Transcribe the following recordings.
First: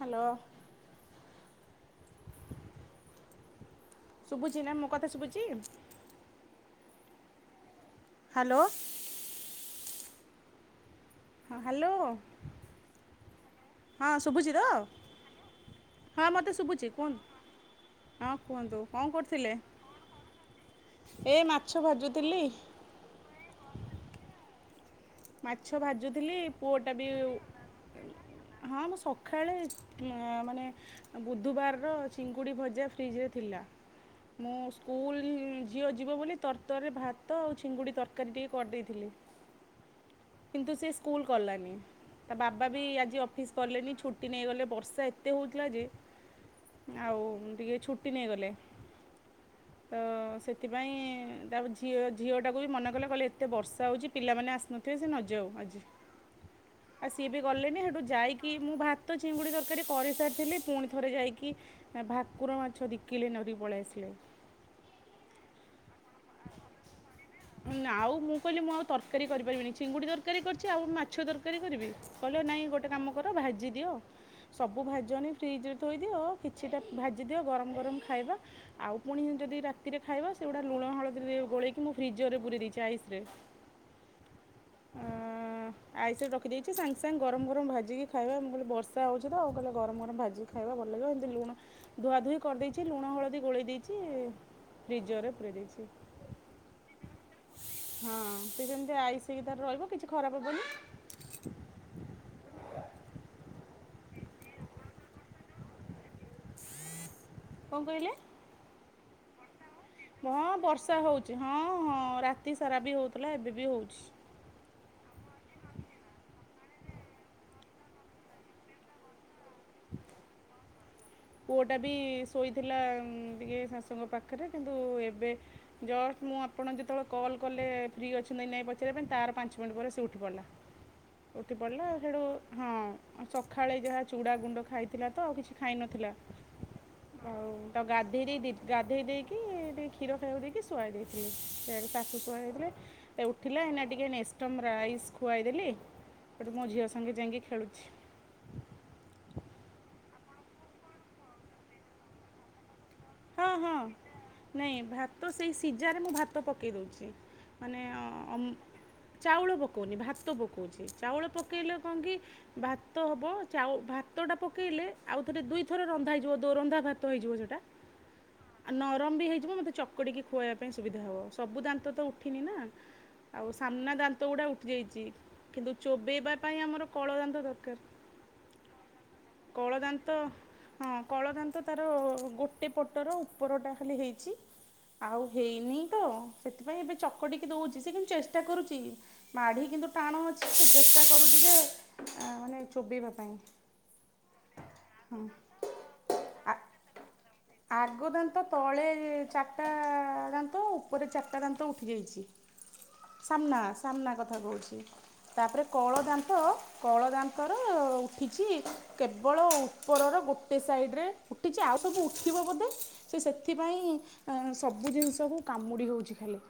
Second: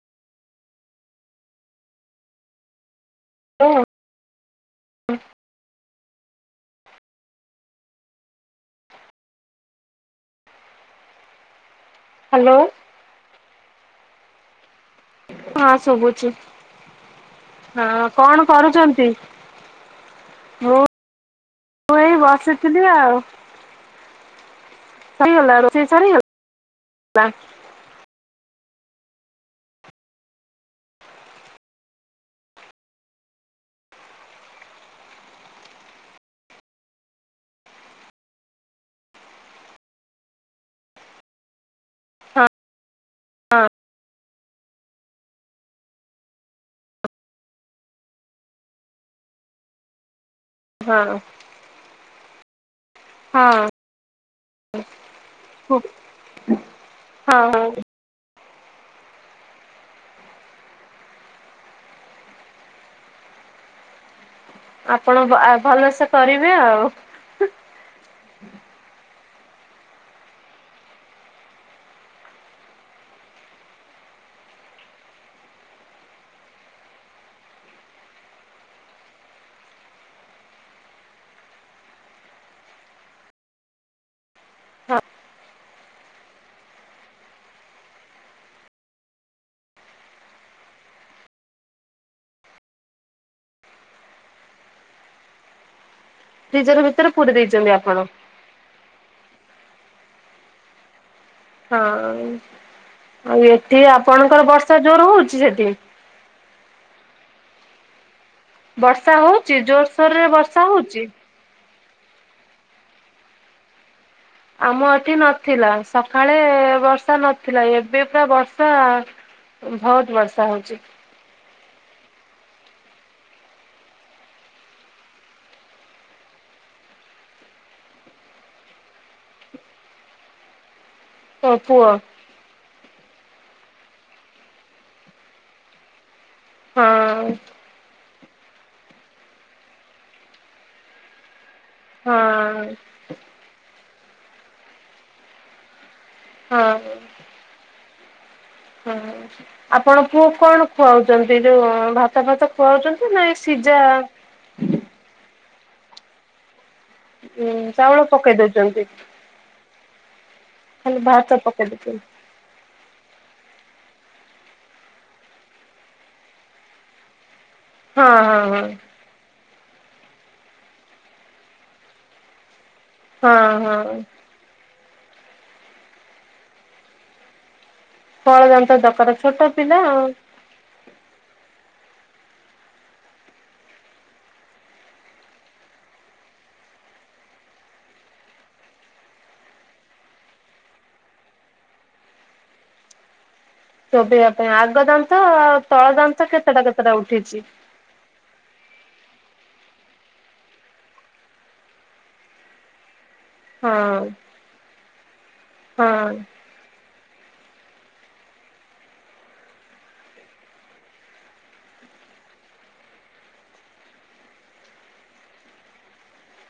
Hello [unintelligible] hello ଶୁଭୁଛି ନା ମୋ କଥା ଶୁଭୁଛିି ହ୍ୟାଲୋ ହଁ ହ୍ୟାଲୋ ହ୍ୟାଲୋ ହଁ ଶୁଭୁଚି ତ ହଁ ହଁ ଶୁଭୁଛି ମୋତେ ଶୁଭୁଛି କୁହନ୍ତୁ ହଁ କଣ କୁହନ୍ତୁ କରୁଛନ୍ତି? କଣ କରୁଥିଲେ? ମୁଁ ଏ ମାଛ ମୁଁ ଏଇ ଭାଜୁଥିଲି [unintelligible] ସରିଗଲା ମାଛ ରୋଷେଇ ସରିଗଲା ଭାଜୁଥିଲି ପୁଅଟା ବି ହଁ ମୁଁ ସକାଳେ ମାନେ ବୁଧବାରର ଚିଙ୍ଗୁଡ଼ି ଭଜା ଫ୍ରିଜରେ ଥିଲା ମୁଁ ସ୍କୁଲ ଝିଅ ଯିବ ବୋଲି ତର ତରରେ ଭାତ ଆଉ ଚିଙ୍ଗୁଡ଼ି ତରକାରୀ ଟିକେ କରିଦେଇଥିଲି କିନ୍ତୁ ସେ ସ୍କୁଲ ଗଲାନି ତା ହଁ ବାବା ବି ଆଜି ଅଫିସ୍ ହଁ କଲେନି ଛୁ ଟି ନେଇଗଲେ ବର୍ଷା ଏତେ ହେଉଥିଲା ଯେ ଆଉ ଟିକେ ଛୁଟି ନେଇଗଲେ ତ ସେ ସେଥିପାଇଁ ହଁ ତା ଝିଅ ଝିଅଟାକୁ ବି ମନା କଲା କହିଲେ ଏତେ ହଁ ବର୍ଷା ହେଉଛି ପିଲାମାନେ ଆସୁନା - ଥେ ସେ ନଯାଉ ଆଜି ଆଉ ସିଏ ବି ହଁ ଗଲେନି ହଁ ସେଠୁ ଯାଇକି କି ମୁଁ ଭାତ ଚିଙ୍ଗୁଡ଼ି ତରକାରୀ କରିସାରିଥିଲି ପୁଣି ଥରେ ଯାଇକି ନା ଭାକୁର ମାଛ ଦିକିଲି ଧରିକି ପଳେଇ ଆସିଲେ ଆପଣ ଭଲସେ କରିବେ ଆଉ ନା ଆଉ ମୁଁ କହିଲି ମୁଁ ଆଉ ତରକାରୀ କରିପାରିବିନି ଚିଙ୍ଗୁଡ଼ି ତରକାରୀ କରିଛି ଆଉ ମାଛ ତରକାରୀ କରିବି କହିଲେ ନାଇଁ ଗୋଟେ କାମ କର ଭାଜି ଦିଅ। ସବୁ ଭାଜନି ଫ୍ରିଜ୍ ରେ ଥୋଇଦିଅ କିଛିଟା ଭାଜିଦିଅ ଗରମ ଗରମ ଖାଇବା। ଆଉ ପୁଣି ଯଦି ରାତିରେ ଖାଇବା ସେଗୁଡା ଲୁଣ ହଳଦୀରେ ଗୋଳେଇକି ମୁଁ ଫ୍ରିଜରରେ ପୁରେଇ ଦେଇଚି ଆଇସିରେ ହଁ। ଆଇସି ରଖିଦେଇଚି ସାଙ୍ଗେ ସାଙ୍ଗେ ଗରମ ଗରମ ଭାଜିକି ଖାଇବା। ମୁଁ କହିଲ ବର୍ଷା ହେଉଚି ତ କହିଲ ଗରମ ଗରମ ଭାଜି ଖାଇବା ଭଲ ଲାଗିବ ଏମିତି ଲୁଣ ଧୁଆ ଧୋଇ କରିଦେଇଚି ଲୁଣ ହଳଦୀ ଗୋଳେଇ ଦେଇଚି। ଫ୍ରିଜରେ ପୁରେଇ ଦେଇଚି। ଫ୍ରିଜର ଭିତରେ ପୁରେଇ ଦେଇଚି। ହଁ ସେ ସେମିତି ଆଇସି ହେଇକି ତାର ରହିବ କିଛି ଖରାପ ହବନ। ହଁ ଆଉ ଏଠି ଆପଣଙ୍କର ବର୍ଷା ଜୋର ହୋଉଚି ସେଠି? କଣ କହିଲେ? ବର୍ଷା ହୋଉଚି ଜୋରସୋର ରେ ହଁ ବର୍ଷା ହୋଉଚି। ହଁ ହେଉଛି ହଁ ରାତି ସାରା ବି ହୋଉଥିଲା ଏବେ ବି ହୋଉଚି। ଆମ ଏଠି ନଥିଲା ସକାଳେ ବର୍ଷା ନଥିଲା ଏବେ ପୁରା ବର୍ଷା ବୋହୁତ ବର୍ଷା ହୋଉଚି। ପୁଅଟା ବି ଶୋଇଥିଲା ଟିକେ ଶାଶୁଙ୍କ ପାଖରେ କିନ୍ତୁ ଏବେ ଜଷ୍ଟ ମୁଁ ଆପଣ ଯେତେବେଳେ କଲ୍ କଲେ ଫ୍ରି ଅଛନ୍ତି ନାଇଁ ପଚାରିବା ପାଇଁ ତାର ପାଞ୍ଚ ମିନିଟ ପରେ ସେ ଉଠି ପଡିଲା। [unintelligible] ଉଠି ପଡିଲା ପୁଅ ସେଇଠୁ ହଁ ସକାଳେ ଯାହା ଚୁଡାଗୁଣ୍ଡ ଖାଇଥିଲା ତ ଆଉ କିଛି ଖାଇନଥିଲା। ହଁ ଆଉ ତ ଗାଧେଇ ଦେଇ ଦି ଗାଧେଇ ଦେଇକି ଟିକେ କ୍ଷୀର ଖାଇବାକୁ ଦେଇକି ଶୁଆଇ ଦେଇଥିଲି ସିଆଡେ ଶାଶୁ ଶୁଆଇ ହଁ [unintelligible] ଥିଲେ ଉଠିଲା ଏଇନା ଟିକେ ନେଷ୍ଟମ୍ ରାଇସ୍ ଖୁଆଇଦେଲି। ସେଠୁ ହଁ ମୋ ଝିଅ ସାଙ୍ଗେ ଯାଇକି ଖେଳୁଚି। ହୁଁ ଆପଣ ପୁଅକୁ କଣ ଖୁଆଉଚନ୍ତି ଯୋଉ ଭାତ ଫାତ ଖୁଆଉଚନ୍ତି ନାଇଁ ଏ ହଁ ହଁ ସିଜା। ନାଇଁ ଭାତ ସେଇ ସିଜାରେ ମୁଁ ଭାତ ପକେଇ ଦୋଉଚି। ଉଁ ଚାଉଳ ପକେଇ ଦୋଉଚନ୍ତି। ଚାଉଳ ପକୋଉନି ଭାତ ପକୋଉଚି ଭାତ ଚାଉଳ ପକେଇ ପକେଇଲେ କଣ ଦଉଛନ୍ତି କି ଭାତ ହେବ ଚାଉ ଭାତଟା ପକେଇଲେ ଆଉଥରେ ଦୁଇଥର ରନ୍ଧା ହେଇଯିବ ଦୋରନ୍ଧା ଭାତ ହେଇଯିବ ସେଟା ହଁ ହଁ। ହଁ। ଆଉ ନରମ ବି ହେଇଯିବ ମୋତେ ଚକଡିକି ଖୁଆଇବା ପାଇଁ ସୁବିଧା ହେବ। ସବୁ ଦାନ୍ତ ତ ଉଠିନି ନା ହଁ ଆଉ ହଁ ସାମ୍ନା ଦାନ୍ତ ଗୁଡା ଉଠି ଯାଇଚି କିନ୍ତୁ ଚୋବେଇବା ପାଇଁ ଆମର କଳ ଦାନ୍ତ ଦରକାର। କଳ ଦାନ୍ତ ଦରକାର ଛୋଟ କଳ ପିଲା ଆଁ। ଦାନ୍ତ ହଁ କଳଦାନ୍ତ ତାର ଗୋଟେ ପଟର ଉପରଟା ଖାଲି ହେଇଚି। ଆଉ ହେଇନି ତ ସେଥିପାଇଁ ଏବେ ଚକଟିକି ଦୋଉଚି ସେ କିନ୍ତୁ ଚେଷ୍ଟା କରୁଚି। ମାଢି କିନ୍ତୁ ଟାଣ ଅଛି। ସେ ଚେଷ୍ଟା କରୁଚି ଯେ ମାନେ ଚୋବେଇବା ପାଇଁ ଚୋବେଇବା ପାଇଁ ଆଗ ଦାନ୍ତ ଆଉ ତଳ ଦାନ୍ତ ଆ କେତେଟା କେତେଟା ଉଠିଚି? ଆଗ ଦାନ୍ତ ତଳେ ଚାରିଟା ଦାନ୍ତ ଉପରେ ଚାରିଟା ଦାନ୍ତ ଉଠିଯାଇଚି। ହଁ ସାମ୍ନା ସାମ୍ନା କଥା କୋହୁଚି ତାପରେ କଳ ହଁ ଦାନ୍ତ କଳ ଦାନ୍ତର ଉଠିଚି କେବଳ ଉପରର ଗୋଟେ ସାଇଡ୍ ରେ ଉଠିଚି ଆଉ ସବୁ ଉ ଠିବ ବୋଧେ ସେ ସେଥିପାଇଁ ସବୁ ଜିନିଷକୁ କାମୁଡ଼ି ହୋଉଚି ଖାଲି।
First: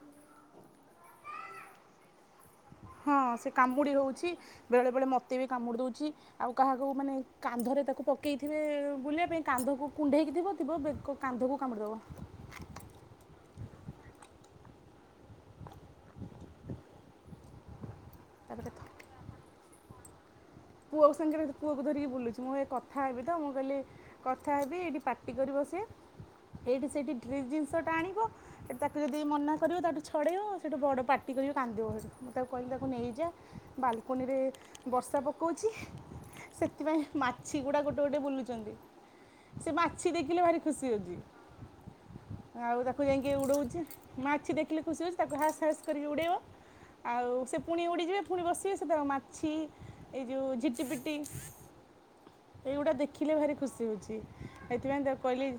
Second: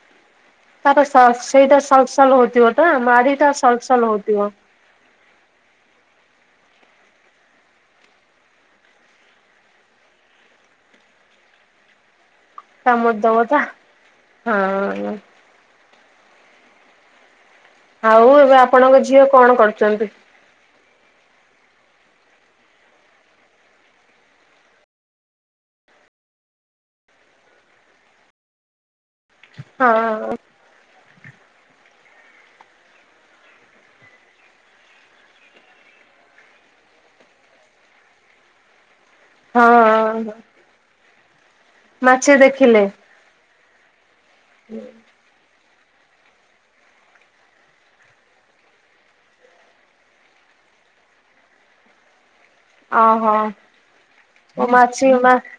ତାର ସ ସେଇଟା ସଲ୍ ସଲ୍ ହୋଉଥିବ ତ ହଁ ସେ ମାଢିଟା ସଲ୍ କାମୁଡ଼ି ସଲ୍ ହେଉଛି ହୋଉଥିବ। ବେଳେବେଳେ ମତେ ବି କାମୁଡି ଦୋଉଚି। ଆଉ କାହାକୁ ମାନେ କାନ୍ଧରେ ତାକୁ ପକେଇଥିବେ ବୁଲିବା ପାଇଁ କାନ୍ଧକୁ କୁଣ୍ଢେଇକି ଥିବ ଥିବ ବେକ କାନ୍ଧକୁ କାମୁଡି ଦବ। କାମୁଡି ଦବ ତ ହଁ। ଆଉ ଏବେ ତାପରେ ଆପଣଙ୍କ ଝିଅ କଣ କରୁଛନ୍ତି। ପୁଅକୁ ସାଙ୍ଗରେ ପୁଅକୁ ଧରିକି ବୁଲୁଛି ମୁଁ ଏ କଥା ହେବି ତ ମୁଁ କହିଲି କଥା ହେବି ଏଇଠି ପାଟି କରିବ ସିଏ ଏଇଠି ସେଠି ଡ ଜିନିଷ ଟା ଆଣିବଠି ତା ଟ ଦ ମନା କରିବ ତାଠୁ ହଁ। ଛଡ଼େଇ ଆ ସେଇଠୁ ବଡ଼ ପାଟି କର କାନ୍ଦିବ ସେଠି ମୁଁ ତାକୁ କ କହିହିଲି ତାକୁ ନେଇଯାଏ ବାଲକନିରେ ବର୍ଷା କହୁଛି ସେଥିପାଇଁ ମାଛି ଗୁଡା ଗୋଟେ ଗୋଟେ ବୁଲୁଛନ୍ତି। ସେ ମାଛି ହଁ ଦେଖିଲେ ଭାରି ଖୁସି ହଉଛି ମାଛି ଦେଖିଲେ ଆଉ ତାକୁ ଯାଇକି ଉଡଉଛି। ମା ମାଛି ଦେଖିଲେ ଖୁସି ହଉଛି ତାକୁ ହାସ ହାସ କରିକି ଉଡେଇବ। ଆଉ ସେ ପୁଣି ଉଡ଼ିଯିବେ ପୁଣି ବସିବେ ସେ ତା ଆଉ ମାଛି ଉ ଜଝଟିପିଟି ଏଇଗୁଡ଼ା ଓହୋ ଦେଖିଲେ ଭାରି ଖୁସି ହେଉଛି ଓ ଏଥିପାଇଁ ମାଛି ତା ମା କହିଲି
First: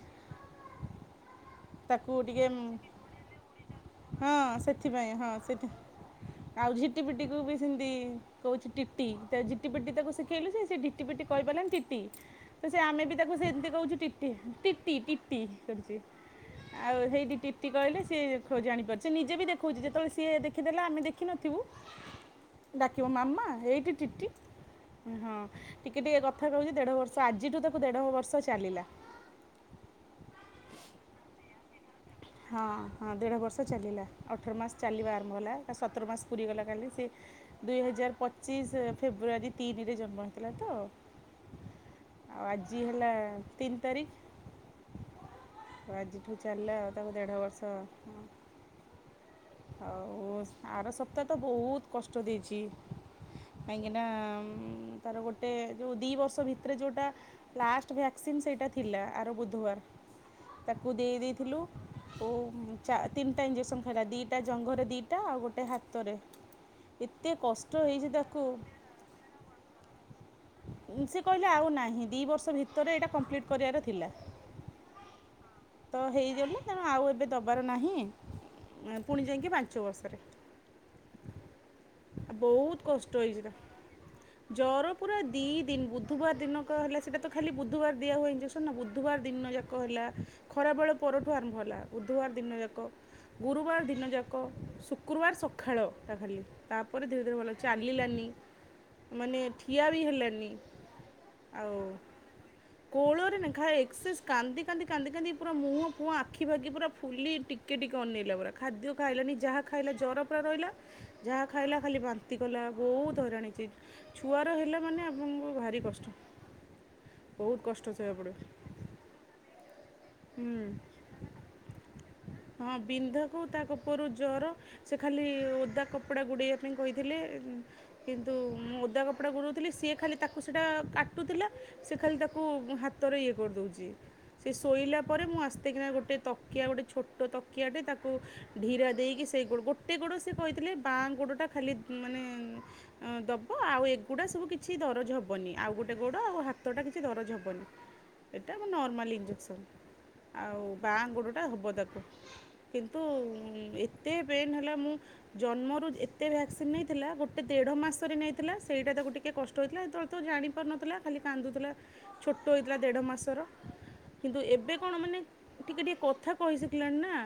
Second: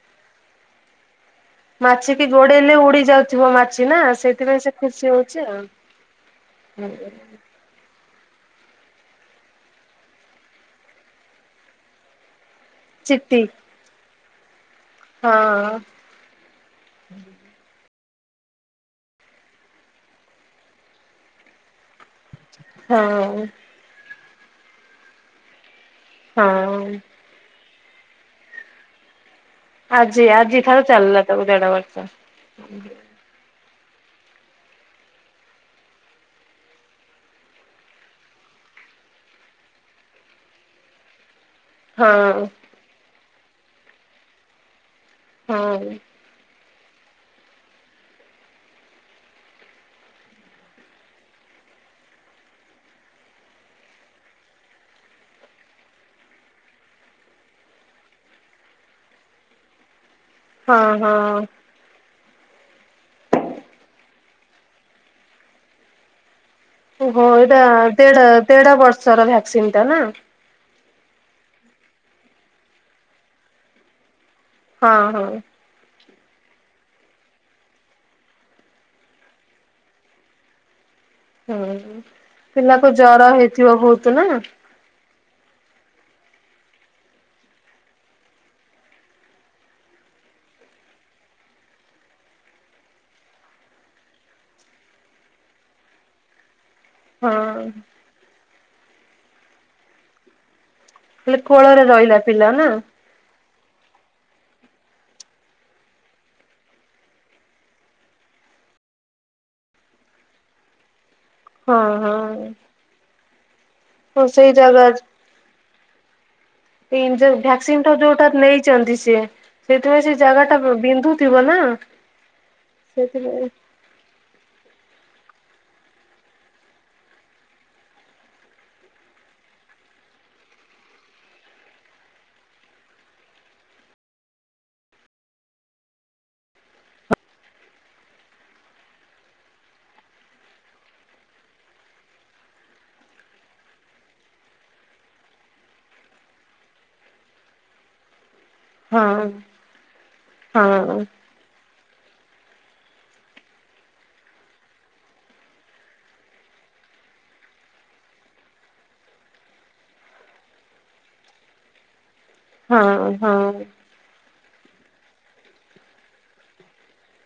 [inaudible] ତାକୁ ମାଛି କିି ଟିକେ ଗୋଡେଇଲେ ଉଡି ଯାଉଥିବ ମାଛି ନା ହଁ ସେଇଥିପାଇଁ ସେ ସେଥିପାଇଁ ଖୁସି ହଁ ହଉଛି ଆଉ ସେଠି ଆଉ ଝିଟି ପିଟିକୁ ବି ସେମତି କହୁଛି ଟିଟି ଜିଟି ପିଟି ତାକୁ ଶିଖେଇଲୁ ସେ ସେ ଟି ପିଟି କହି ପାରିଲି। ତ ସେ ଆମେ ବି ଚିତି ତାକୁ ସେମତି କହୁଛୁ ଟି ଟି ଟି ହଁ କରିଛି। ଆଉ ସେଇ ଦି ଟିପ୍ତି କହିଲେ ସିଏ ଜାଣିପାରୁଛି ନିଜେ ବି ଦେଖଉଛି ଯେତେବେଳେ ସିଏ ଦେଖିଦେଲା ଆମେ ଦେଖିନଥିବୁ। [inaudible] ଡାକିବ ମାମା ହଁ ଏଇଠି ହଁ ଟିକେ ଟିକେ କଥା କହୁଛି ହଁ। ଦେଢ ବର୍ଷ ତ ଆଜିଠୁ ତାକୁ ଦେଢ଼ ବର୍ଷ ଚାଲିଲା। ଆଜି ଆଜି ଥରେ ଚାଲିଲା ତାକୁ ଦେଢ ବର୍ଷ। ହଁ ହଁ। ଦେଢ଼ ବର୍ଷ ଚାଲିଲା ଅଠର ମାସ ଚାଲିବା ଆରମ୍ଭ ହେଲା ସତର ମାସ ପୁରିଗଲା କାଲି ସେ ଦୁଇ ହଜାର ପଚିଶ ଫେବୃଆରୀ ତିନିରେ ଜନ୍ମ ହେଇଥିଲା ତ ହଁ। ଆଉ ଆଜି ହେଲା ତିନି ତାରିଖ ହଁ। ଆଉ ଆଜିଠୁ ଚାଲିଲା ଆଉ ତାକୁ ଦେଢ଼ ବର୍ଷ ହ। ହଉ ଆର ସପ୍ତାହ ତ ବହୁତ କଷ୍ଟ ଦେଇଛି। କାହିଁକି ନା ତାର ଗୋଟେ ଯୋଉ ଦି ବର୍ଷ ଭିତରେ ଯୋଉଟା ଲାଷ୍ଟ ଭ୍ୟାକ୍ସିନ୍ ସେଇଟା ଥିଲା ଆର ବୁଧବାର ହଁ ତାକୁ ଦେଇ ହଁ ଦେଇଥିଲୁ ଓ ତିନିଟା ଇଞ୍ଜେକ୍ସନ୍ ଖାଇବା ଟା ଜଙ୍ଘରେ ଦିଟା ଆଉ ଗୋଟେ ହାତରେ ଓହୋ ଏତେ ଏଇଟା କଷ୍ଟ ହେଇଛି ଦେଢ ତାକୁ ଦେଢ ବର୍ଷର ଭ୍ୟାକ୍ସିନ ଟା ନା। ସେ କହିଲେ ଆଉ ନାହିଁ ଦିଇ ବର୍ଷ ଭିତରେ ଏଇଟା କମ୍ପ୍ଲିଟ୍ କରିବାର ଥିଲା। ହଁ ହଁ। ତ ହେଇଗନ ତେଣୁ ଆଉ ଏବେ ଦେବାର ନାହିଁ। ଏଁ, ପୁଣି ଯାଇକି ପାଞ୍ଚ ବର୍ଷରେ। ହୁଁ ବହୁତ ପିଲାକୁ କଷ୍ଟ ଜର ହେଇଛି ତା ହେଇଥିବ ବହୁତ ନା ଜର ପୁରା ଦୁଇ ଦିନ ବୁଧବାର ଦିନକ ହେଲା ସେଇଟା ତ ଖାଲି ବୁଧବାର ଦିଆ ହୁଏ ଇଞ୍ଜେକ୍ସନ୍ ନା ବୁଧବାର ଦିନ ଯାକ ହେଲା। ଖରା ବେଳ ପରଠୁ ଆର ଭଲା ବୁଧବାର ଦିନ ଯାକ ଗୁରୁବାର ଦିନ ଦିନଯାକ ଶୁକ୍ରବାର ସକାଳଟା ଖାଲି ତାପରେ ଧୀରେ ଧୀରେ ଭଲ ହଁ। ଚାଲିଲାନି ମାନେ ଠିଆ ବି ହେଲାନି ହେଲେ ଆଉ କୋଳରେ ରହିଲା ପିଲା ନା କୋଳରେ ନାଏ ଏସରସାଇଜ କାନ୍ଦି କାନ୍ଦି କାନ୍ଦି କାନ୍ଦି ପୁର ମୁହଁ ଫୁଖି ପୁରା ଫୁଲି କେ ଟିକେ ଅନେଇଲା ପୁରା। ଖାଦ୍ୟ ଖାଇଲାାନି ଯାହା ଖାଇଲା ଜ୍ୱର ପରା ରହିଲା ଯାହା ଖାଇଲା ହଁ ଖାଲି ବାନ୍ତି ହଁ। କଲା ବହୁତ ହଇରାଣ ହେଇଛି। ତ ସେଇ ଛୁଆର ହେଲା ଜାଗା ମାନେ ଏଇ ଆପଣଙ୍କୁ ଭାରି କଷ୍ଟ ବହୁତ କଷ୍ଟ ବାକୁ ପଡ଼ିବ। ସେ ସେଥିପାଇଁ ସେ ଜାଗା ଟା ହୁଁ ବିନ୍ଧୁଥିବ ନା ସେଥିପାଇଁ ଉପରୁ ଜର ସେ ଖାଲି ଓଦା କପଡ଼ା ଗୁଡ଼େଇବା ପାଇଁ କହିଥିଲେ। କିନ୍ତୁ ମୁଁ ଓଦା କପଡ଼ା ଗୁରୋଉଥିଲି ସିଏ ଖାଲି ତାକୁ ସେଇଟା କାଟୁଥିଲା। ସିଏ ଖାଲି ତାକୁ ହାତରେ ଇଏ କରିଦୋଉଚି। ଶୋଇଲା ପରେ ମୁଁ ଆସ୍ଥେକିନା ଗୋଟେ ତକିଆ ଗୋଟେ ଛୋଟୋ ତକିଆଟେ ତାକୁ ଢିରା ଦେଇକି ସେଇ ଗୋଡ ଗୋଟେ ଗୋଡୋ ସିଏ କହିଥିଲେ ବାଁଆ ଗୋଡୋଟା ଖାଲି ମାନେ ଅଁ ଦେବ ଆଉ ଏଗୁଡ଼ା ସବୁ କିଛି ଦରଜ ହବନି ଆଉ ଗୋଟେ ଗୋଡୋ ଆଉ ହାତଟା କିଛି ଦରଜ ହବନି। [inaudible] ଏଟା ଆମ ନର୍ମାଲ୍ ହଁ ଇଞ୍ଜେକ୍ସନ୍ ଆଉ ବାଁଆ ହଁ ଗୋଡୋଟା ହେବ ତାକୁ। କିନ୍ତୁ ଏତେ ଉଁ ପେନ୍ ହେଲା ମୁଁ ଜନ୍ମରୁ ଏତେ ଭ୍ୟାକ୍ସିନ ନେଇଥିଲା ଗୋଟେ ଦେଢ ମାସରେ ନେଇଥିଲା ସେଇଟା ତାକୁ ଟିକେ କଷ୍ଟ ହେଇଥିଲା ସେତୋ ତ ଜାଣିପାରୁନଥୁଲା ଖାଲି କାନ୍ଦୁଥୁଲା ଛୋଟୋ ହେଇଥିଲା ହଁ ଦେଢ଼ ହଁ ମାସର। କିନ୍ତୁ ଏବେ କଣ ମାନେ ଟିକେ ଟିକେ କଥା କହିସିଖିଲାଣି ନା।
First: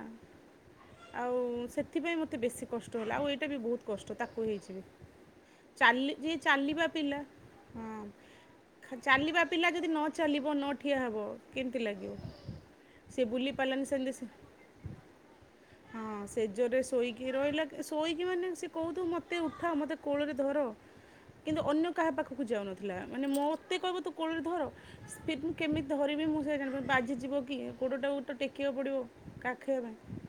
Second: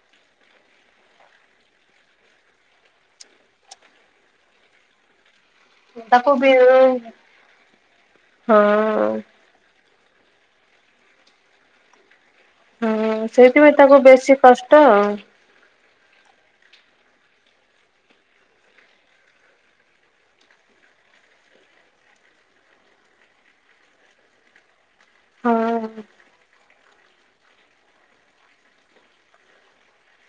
ଆଉ ସେଥିପାଇଁ ମତେ ବେଶୀ କଷ୍ଟ ହେଲା ଆଉ ଏଇଟା ବି ବୋହୁତ କଷ୍ଟ ତାକୁ ହେଇଚିବି। [inaudible] ଚାଲି ଯଏ ବି ଚାଲିବା ହଁ ପିଲା ହଁ ଚାଲିବା ପିଲା ଯଦି ନ ଚାଲିବ ନଠିଆ ହେବ କେମିତି ଲାଗିବ। ହୁଁ ସେ ବୁଲି ସେଇଥିପାଇଁ ପାରିଲାନି ତାକୁ ସେମିତି ବେଶୀ କଷ୍ଟ ଆଉ। ହଁ ସେଜରରେ ଶୋଇକି ରହିଲା ଶୋଇକି ମାନେ ସେ କୋହୁଥୁବ ମତେ ଉଠା ମତେ କୋଳୋରେ ଧର। କିନ୍ତୁ ଅନ୍ୟ କାହା ପାଖୁକୁ ଯାଉନଥିଲା ମାନେ ମୋତେ କହିବ ତୁ କୋଳୋରେ ଧର। [unintelligible] ହଁ କେମିତି ଧରିବି ମୁଁ [unintelligible] ବାଜିଯିବ କି ଗୋଡୋଟାକୁ ତ ଟେକିବାକୁ ପଡିବ କାଖେଇବା ପାଇଁ।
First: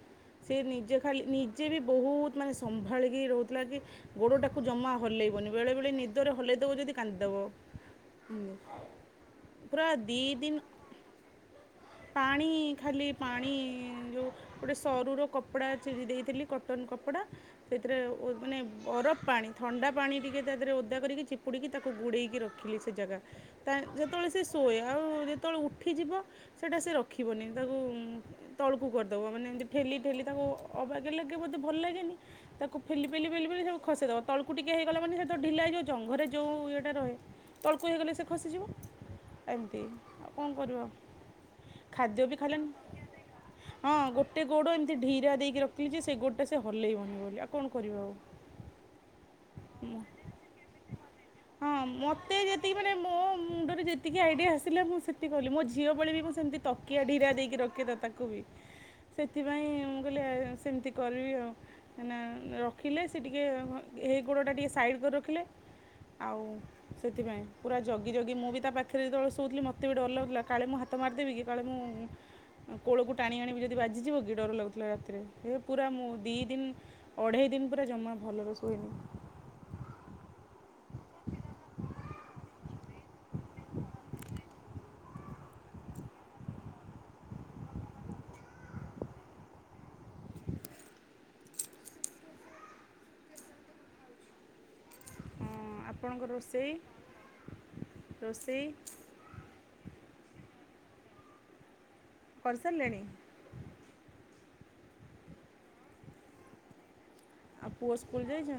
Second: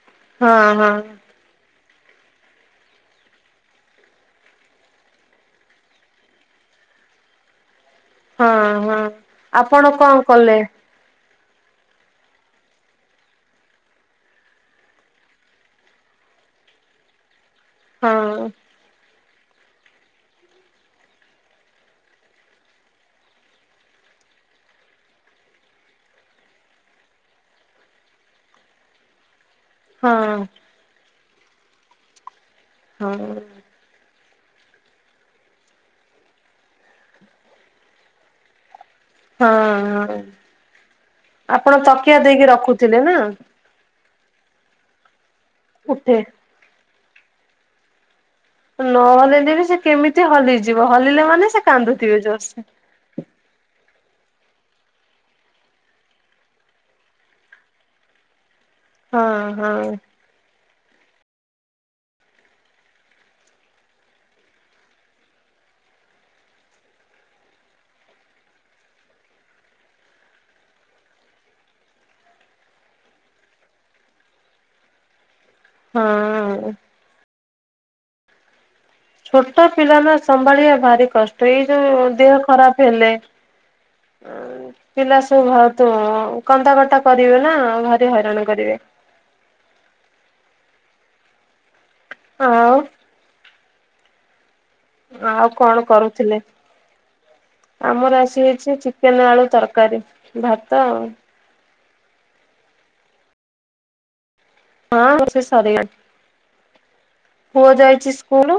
ସିଏ ହଁ ହଁ ନିଜେ ଖାଲି ନିଜେ ବି ବୋହୁତ ମାନେ ସମ୍ଭାଳିକି ରୋହୁଥୁଲା କି ଗୋଡୋଟାକୁ ଜମା ହଲେଇବନି ବେଳେବେଳେ ନିଦରେ ହଲେଇଦବ ଯଦ କାନ୍ଦିଦବ। ହଁ ହଁ [unintelligible] ପୁରା ଆପଣ କଣ ଦିଇ କଲେ ଦିନ ପାଣି ଖାଲି ପାଣି ଯୋଉ ଗୋଟେ ସରୁର କପଡ଼ା ଚିରି ଦେଇଥିଲି କଟନ କପଡ଼ା ସେଥିରେ ହଁ ଓ ମାନେ ବରଫ ପାଣି ଥଣ୍ଡା ପାଣି ଟିକେ ତା ଦେହେରେ ଓଦା କରିକି ଚିପୁଡ଼ିକି ତାକୁ ଗୁଡ଼େଇକି ରଖିଲି ସେ ଜାଗା। ତାଏ ଯେତୋବୋଳେ ସିଏ ଶୋଏ ଆଉ ଯେତୋବୋଳେ ଉ ଠିଯିବ ସେଟା ସିଏ ରଖିବନି ତାକୁ ତଳୁକୁ କରିଦବ ମାନେ ଏମିତି ଠେଲି ହଁ ଠେଲି ତାକୁ ଅବାଗ୍ୟା ଲାଗେ ବୋଧେ ଭଲ ଲାଗେନି ତାକୁ ଫେଲି ପେଲି ହଁ ପେଲି ପେଲି ତାକୁ ଖସେଇଦେବ ତଳୁ କୁ ଟିକେ ହେଇଗଲା ମାନେ ସେ ତ ଢିଲା ହେଇଯିବ ଜଙ୍ଘରେ ଯେଉଁ ଇଏଟା ରହେ ତଳୁକୁ ହୋଇଗଲେ ସିଏ ଖସିଯିବ। ହଁ ଏମିତି ହଁ ଆଉ କଣ କରିବ ଆପଣ ତକିଆ ଖାଦ୍ୟ ବି ଦେଇକି ଖାଇଲାନି। ରଖୁଥୁଲେ ନା। ହଁ ଗୋଟେ ଗୋଡୋ ଏମିତି ଢିରା ଦେଇକି ରଖିଲି ଯେ ଉଠେ ସେଇ ଗୋଡ଼ଟା ସେ ହଲେଇବନି ବୋଲି ଆଉ କଣ କରିବା ଆଉ। ନ ହଲେଇଲେ ବି ସିଏ କେମିତି ହଲିଯିବ ହଲିଲେ ମାନେ ସିଏ ହଁ କାନ୍ଦୁଥିବେ ମୋତେ ଜୋରସେ। ଯେତିକି ମାନେ ମୋ ମୁଣ୍ଡରେ ଯେତିକି ଆଇଡିଆ ଆସିଲେ ମୁଁ ସେ ତି କହିଲି ମୋ ଝିଅ ବୋଳେ ବି ମୁଁ ସେମିତି ତକିଆ ଢିରା ଦେଇକି ରଖେତ ତାକୁ ବି। ହଁ ସେଥିପାଇଁ ହଁ ମୁଁ କହିଲି ଆଉ ସେମିତି କରିବି ଆଉ କାହିଁନା ରଖିଲେ ସିଏ ଟିକେ ହଁ ହେଇ ଗୋଡୋଟା ଟିକେ ସାଇଡ୍ କରି ରଖିଲେ ଆଉ ସେଥିପାଇଁ ପୁରା ଜଗି ଜଗି ମୁଁ ବି ତା ପାଖେରେ ଯେତୋବୋଳେ ଶୋଉଥିଲି ମ ତେବି ଡର ଲାଗୁଥୁଲା କାଳେ ମୁଁ ହାତ ମାରଦେବି କି କାଳେ ମୁଁ ଉଁ କୋଳୋକୁ ଟାଣି ଆଣିବି ଯଦି ବାଜିଯିବ କି ଡର ଲାଗୁଥିଲା ରାତିରେ ହେ ପୁରା ମୁଁ ଦିଇ ହଁ। ଦିନ ଅଢ଼େଇ ଦିନ ପୁରା ଜମା ଭଲରେ ଶୋଇନି। ଛୋଟୋ ପିଲାନା ସମ୍ଭାଳିବା ଭାରି କଷ୍ଟ ଏଇ ଯୋଉ ଦେହ ଖରାପ ହେଲେ। ପିଲା ସବୁ [unintelligible] କନ୍ଦା କଟା କରିବେ ନା ଭାରି ହଇରାଣ କରିବେ। ଆଉ। ଆଉ ହଁ କଣ ଆପଣଙ୍କ କରୁଥିଲେ ରୋଷେଇ ଆମର ଆସି ରୋଷେଇ ହେଇଛି ଚି କେନ ଆଳୁ ତରକାରୀ ଭାତ ଆଉ। କରିସାରିଲେଣି। ହଁ ରୋଷେଇ ସାରିଲାଣି। ପୁଅ ଯାଇଛି ସ୍କୁଲ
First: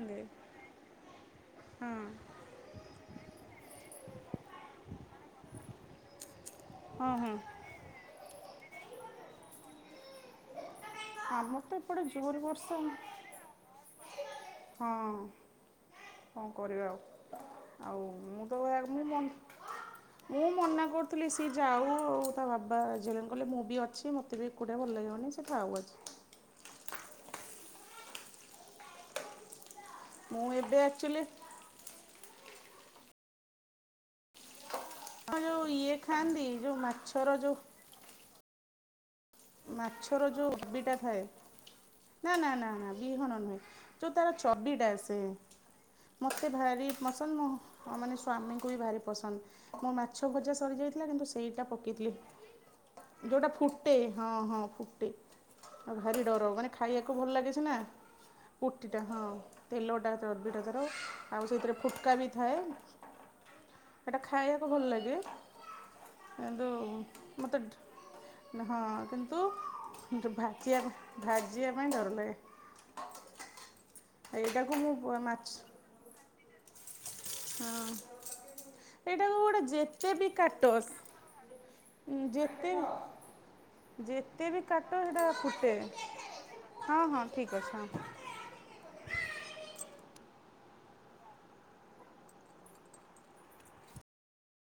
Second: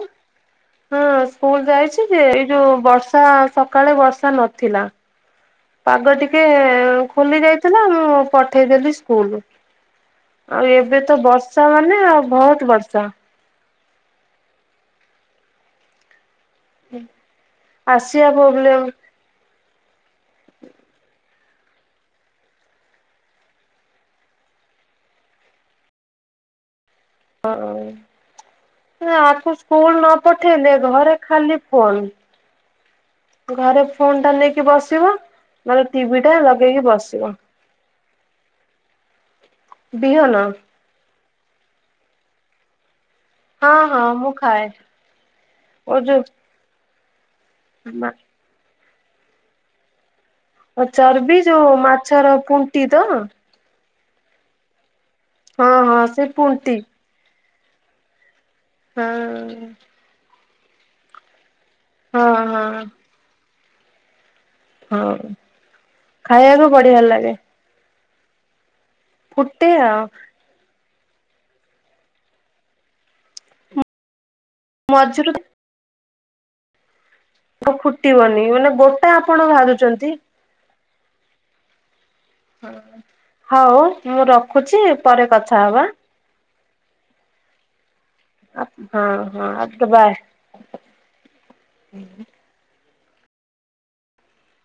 ହଁ ସ୍କୁଲ ହଁ ଯାଇଛି ଯେ ଯୋଉ ବର୍ଷା ସକାଳେ ବର୍ଷା ନଥିଲା ପାଗ ଟିକେ ହଁ ହଁ ଖୋଲିଯାଇଥିଲି ମୁଁ ପଠେଇଦେଲି ସ୍କୁଲୁ ଆଉ ଏବେ ତ ଆମର ବର୍ଷା ତ ମାନେ ଏପଟେ ଆଉ ଜୋର ବୋହୁତ ବର୍ଷା। ହଁ। କଣ କରିବା ଆଉ ଆଉ ଆସିବା ମୁଁ ତ ପ୍ରୋବ୍ଲେମ ବାରନି ମୋ ମୁଁ ମନା କରୁଥୁଲି ସ୍ ସିଏ ଯାଉ ଆଉ ତା ବାବା ଝିଅଙ୍କୁ କହିଲେ ମୁଁ ବି ଅଛି ମତେ ବି ଏକୁଟିଆ ଭଲ ଲାଗିବନି ସେ ଥାଉ ଆଜି। ହଁ ନା ଆକୁ ସ୍କୁଲ ନ ମୁଁ ପଠେଇଲେ ଏବେ ଘରେ ଆକ୍ଚୁଆଲି ଖାଲି ଫୋନ ଘରେ ଫୋନଟା ନେଇକି ବସିବ। ହଁ ଯେଉଁ ମାନେ ଇଏ ଟିଭିିଟା ଖାଆନ୍ତି ଯେଉଁ ଲଗେଇକି ବସିବ। ମାଛର ଯେଉଁ ମାଛର ବିହନ ଯୋଉ ହବିଟା ଥାଏ ନା ନା ନା ନା ବିହନ ନୁହେଁ। ହଁ ହଁ ଯୋଉ ତାର ମୁଁ ଖାଏ ଚର୍ବିଟା ଆସେ ମ ଓ ଯୋଉ ମତେ ଭାରି ପସନ୍ଦ ମୋ ମାନେ ସ୍ଵମୀଙ୍କୁ ବି ଭାରି ପସନ୍ଦ ମୋ ମାଛଭଜା ସେ ସରିଯାଇଥିଲା କିନ୍ତୁ ଚର୍ବି ସେଇଟା ଯୋଉ ପକେଇଥିଲେ ମାଛର ପୁଣ୍ଟି ତ ହଁ ଯୋଉଟା ଫୁ ଫୁଟେ ହଁ ହଁ ଫୁଟେ ଆଉ ହଁ ଭାରି ସେ ଡର ମାନେ ପୁଣ୍ଟି ଖାଇବାକୁ ଭଲ ଲାଗେ ସିନା। ଫୁଟିଟା ହଁ ତେଲଟା ଚର୍ବିଟା ତାର ଆଉ ସେଇଥିରେ ଫୁ ହଁ ହଁ। ହେଟା ଖାଇବାକୁ ଭଲ ହଁ ଲାଗେ ଖାଇବାକୁ କିନ୍ତୁ ବଢିଆ ଲାଗେ ମତେ ଟ୍ ହେଟା ହଁ କିନ୍ତୁ ଫୁଟେ ଆଉ ଭାଜିବା ପାଇ ଭାଜିବା ପାଇଁ ଡର ଲାଗେ। ଆ ଏଇଟାକୁ ମୁଁ ପ୍ ମଝିରୁ ମାଛ ହଁ ଫୁଟିବନି ମାନେ ଗୋଟା ଏଇଟାକୁ ଆପଣ ଗୋଟେ ଭାଜୁଛନ୍ତି ଯେତେ ବି କାଟ ସ୍ ଉଁ ଯେ ହଉ ମୁଁ ବି ରଖୁଚି କାଟ ସେଇଟା ପରେ କଥା ଫୁଟେ ହବା। ହଁ ହଁ ଠିକ୍ ଅଛି ହଁ। ଆ ହଁ ହଁ ଆ ଟିକେ ବାଏ।